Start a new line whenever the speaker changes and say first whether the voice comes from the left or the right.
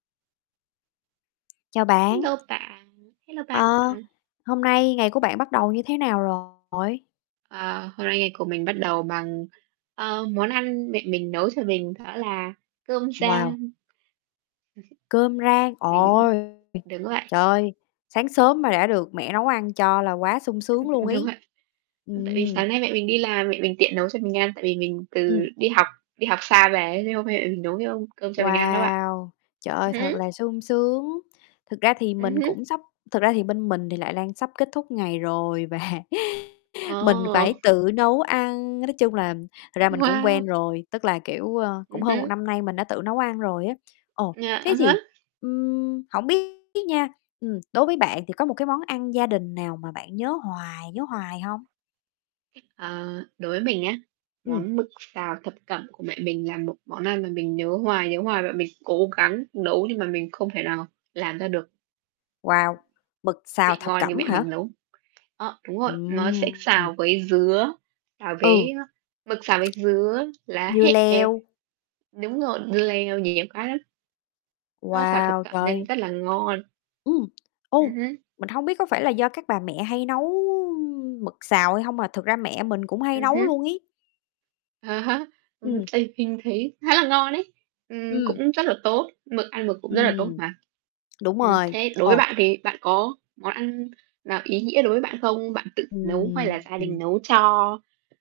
left: Chào bạn.
right: Hello bạn, hello bạn
left: Ờ.
right: bạn.
left: Hôm nay ngày của bạn bắt đầu như thế nào rồi?
right: Ờ, hôm nay ngày của mình bắt đầu bằng, ờ, món ăn mẹ mình nấu cho mình đó là cơm
left: Wow.
right: rang.
left: Cơm rang.
right: Mình
left: Ôi!
right: đúng vậy.
left: Trời ơi! Sáng sớm mà đã được mẹ nấu ăn cho là quá sung sướng luôn
right: Đúng
left: ấy.
right: vậy. Ư, tại vì
left: Ừm.
right: sáng nay mẹ mình đi làm, mẹ mình tiện nấu cho mình ăn, tại vì mình
left: Ừm.
right: từ đi học đi học xa về ấy, thế hôm nay mẹ mình nấu [unintelligible] cơm cho mình ăn đó bạn.
left: Wow! Trời
right: Ừm
left: ơi,
right: hứm.
left: thật là sung sướng, thực ra thì
right: Ừm
left: mình
right: hứm.
left: cũng sắp thực ra thì bên mình thì lại đang sắp kết thúc ngày rồi và mình phải
right: Ờ.
left: tự nấu ăn, nói chung là thật ra mình cũng
right: Wow!
left: quen rồi, tức là, kiểu, ơ, cũng
right: Ừm
left: hơn 1
right: hứm.
left: năm nay mình đã tự nấu ăn rồi á. Ồ.
right: À,
left: Thế
right: à há.
left: thì, ưm, hổng biết nha, ừm, đối với bạn thì có một cái món ăn gia đình nào mà bạn nhớ hoài, nhớ hoài hông?
right: Ờ. Đối với mình nhá,
left: Ừm.
right: món mực xào thập cẩm của mẹ mình là một món ăn mà mình nhớ hoài, nhớ hoài mà mình cố gắng nấu nhưng mà mình không thể nào làm ra được
left: Wow! Mực xào
right: vị
left: thập
right: ngon như
left: cẩm
right: mẹ
left: hả?
right: mình nấu. Đó, đúng rồi, nó sẽ
left: Ừm, ừm.
right: xào với dứa, xào
left: Ừ.
right: với, a mực xào với dứa, lá
left: Dưa
right: hẹ.
left: leo.
right: Đúng rồi, dưa leo, nhiều cái lắm. Nó xào thập
left: Wow,
right: cẩm nên
left: trời.
right: rất là ngon.
left: Ừm.
right: Ừm
left: Ô.
right: hứm.
left: Mình hông biết có phải là do các bà mẹ hay nấu, ưm, mực xào hay hông mà thực ra mẹ mình cũng hay
right: Ừm
left: nấu
right: hứm.
left: luôn ấy.
right: À há. Ừm,
left: Ừm.
right: tại mình thấy khá là ngon ấy, ừm,
left: Ừm.
right: cũng rất là tốt, mực ăn mực cũng rất là tốt
left: Ừm.
right: mà.
left: Đúng
right: Ừm,
left: rồi.
right: thế đối với
left: Ồ.
right: bạn thì bạn có món ăn nào ý nghĩa đối với bạn không? Bạn tự nấu hay là
left: Ừm,
right: gia đình
left: ừm.
right: nấu cho?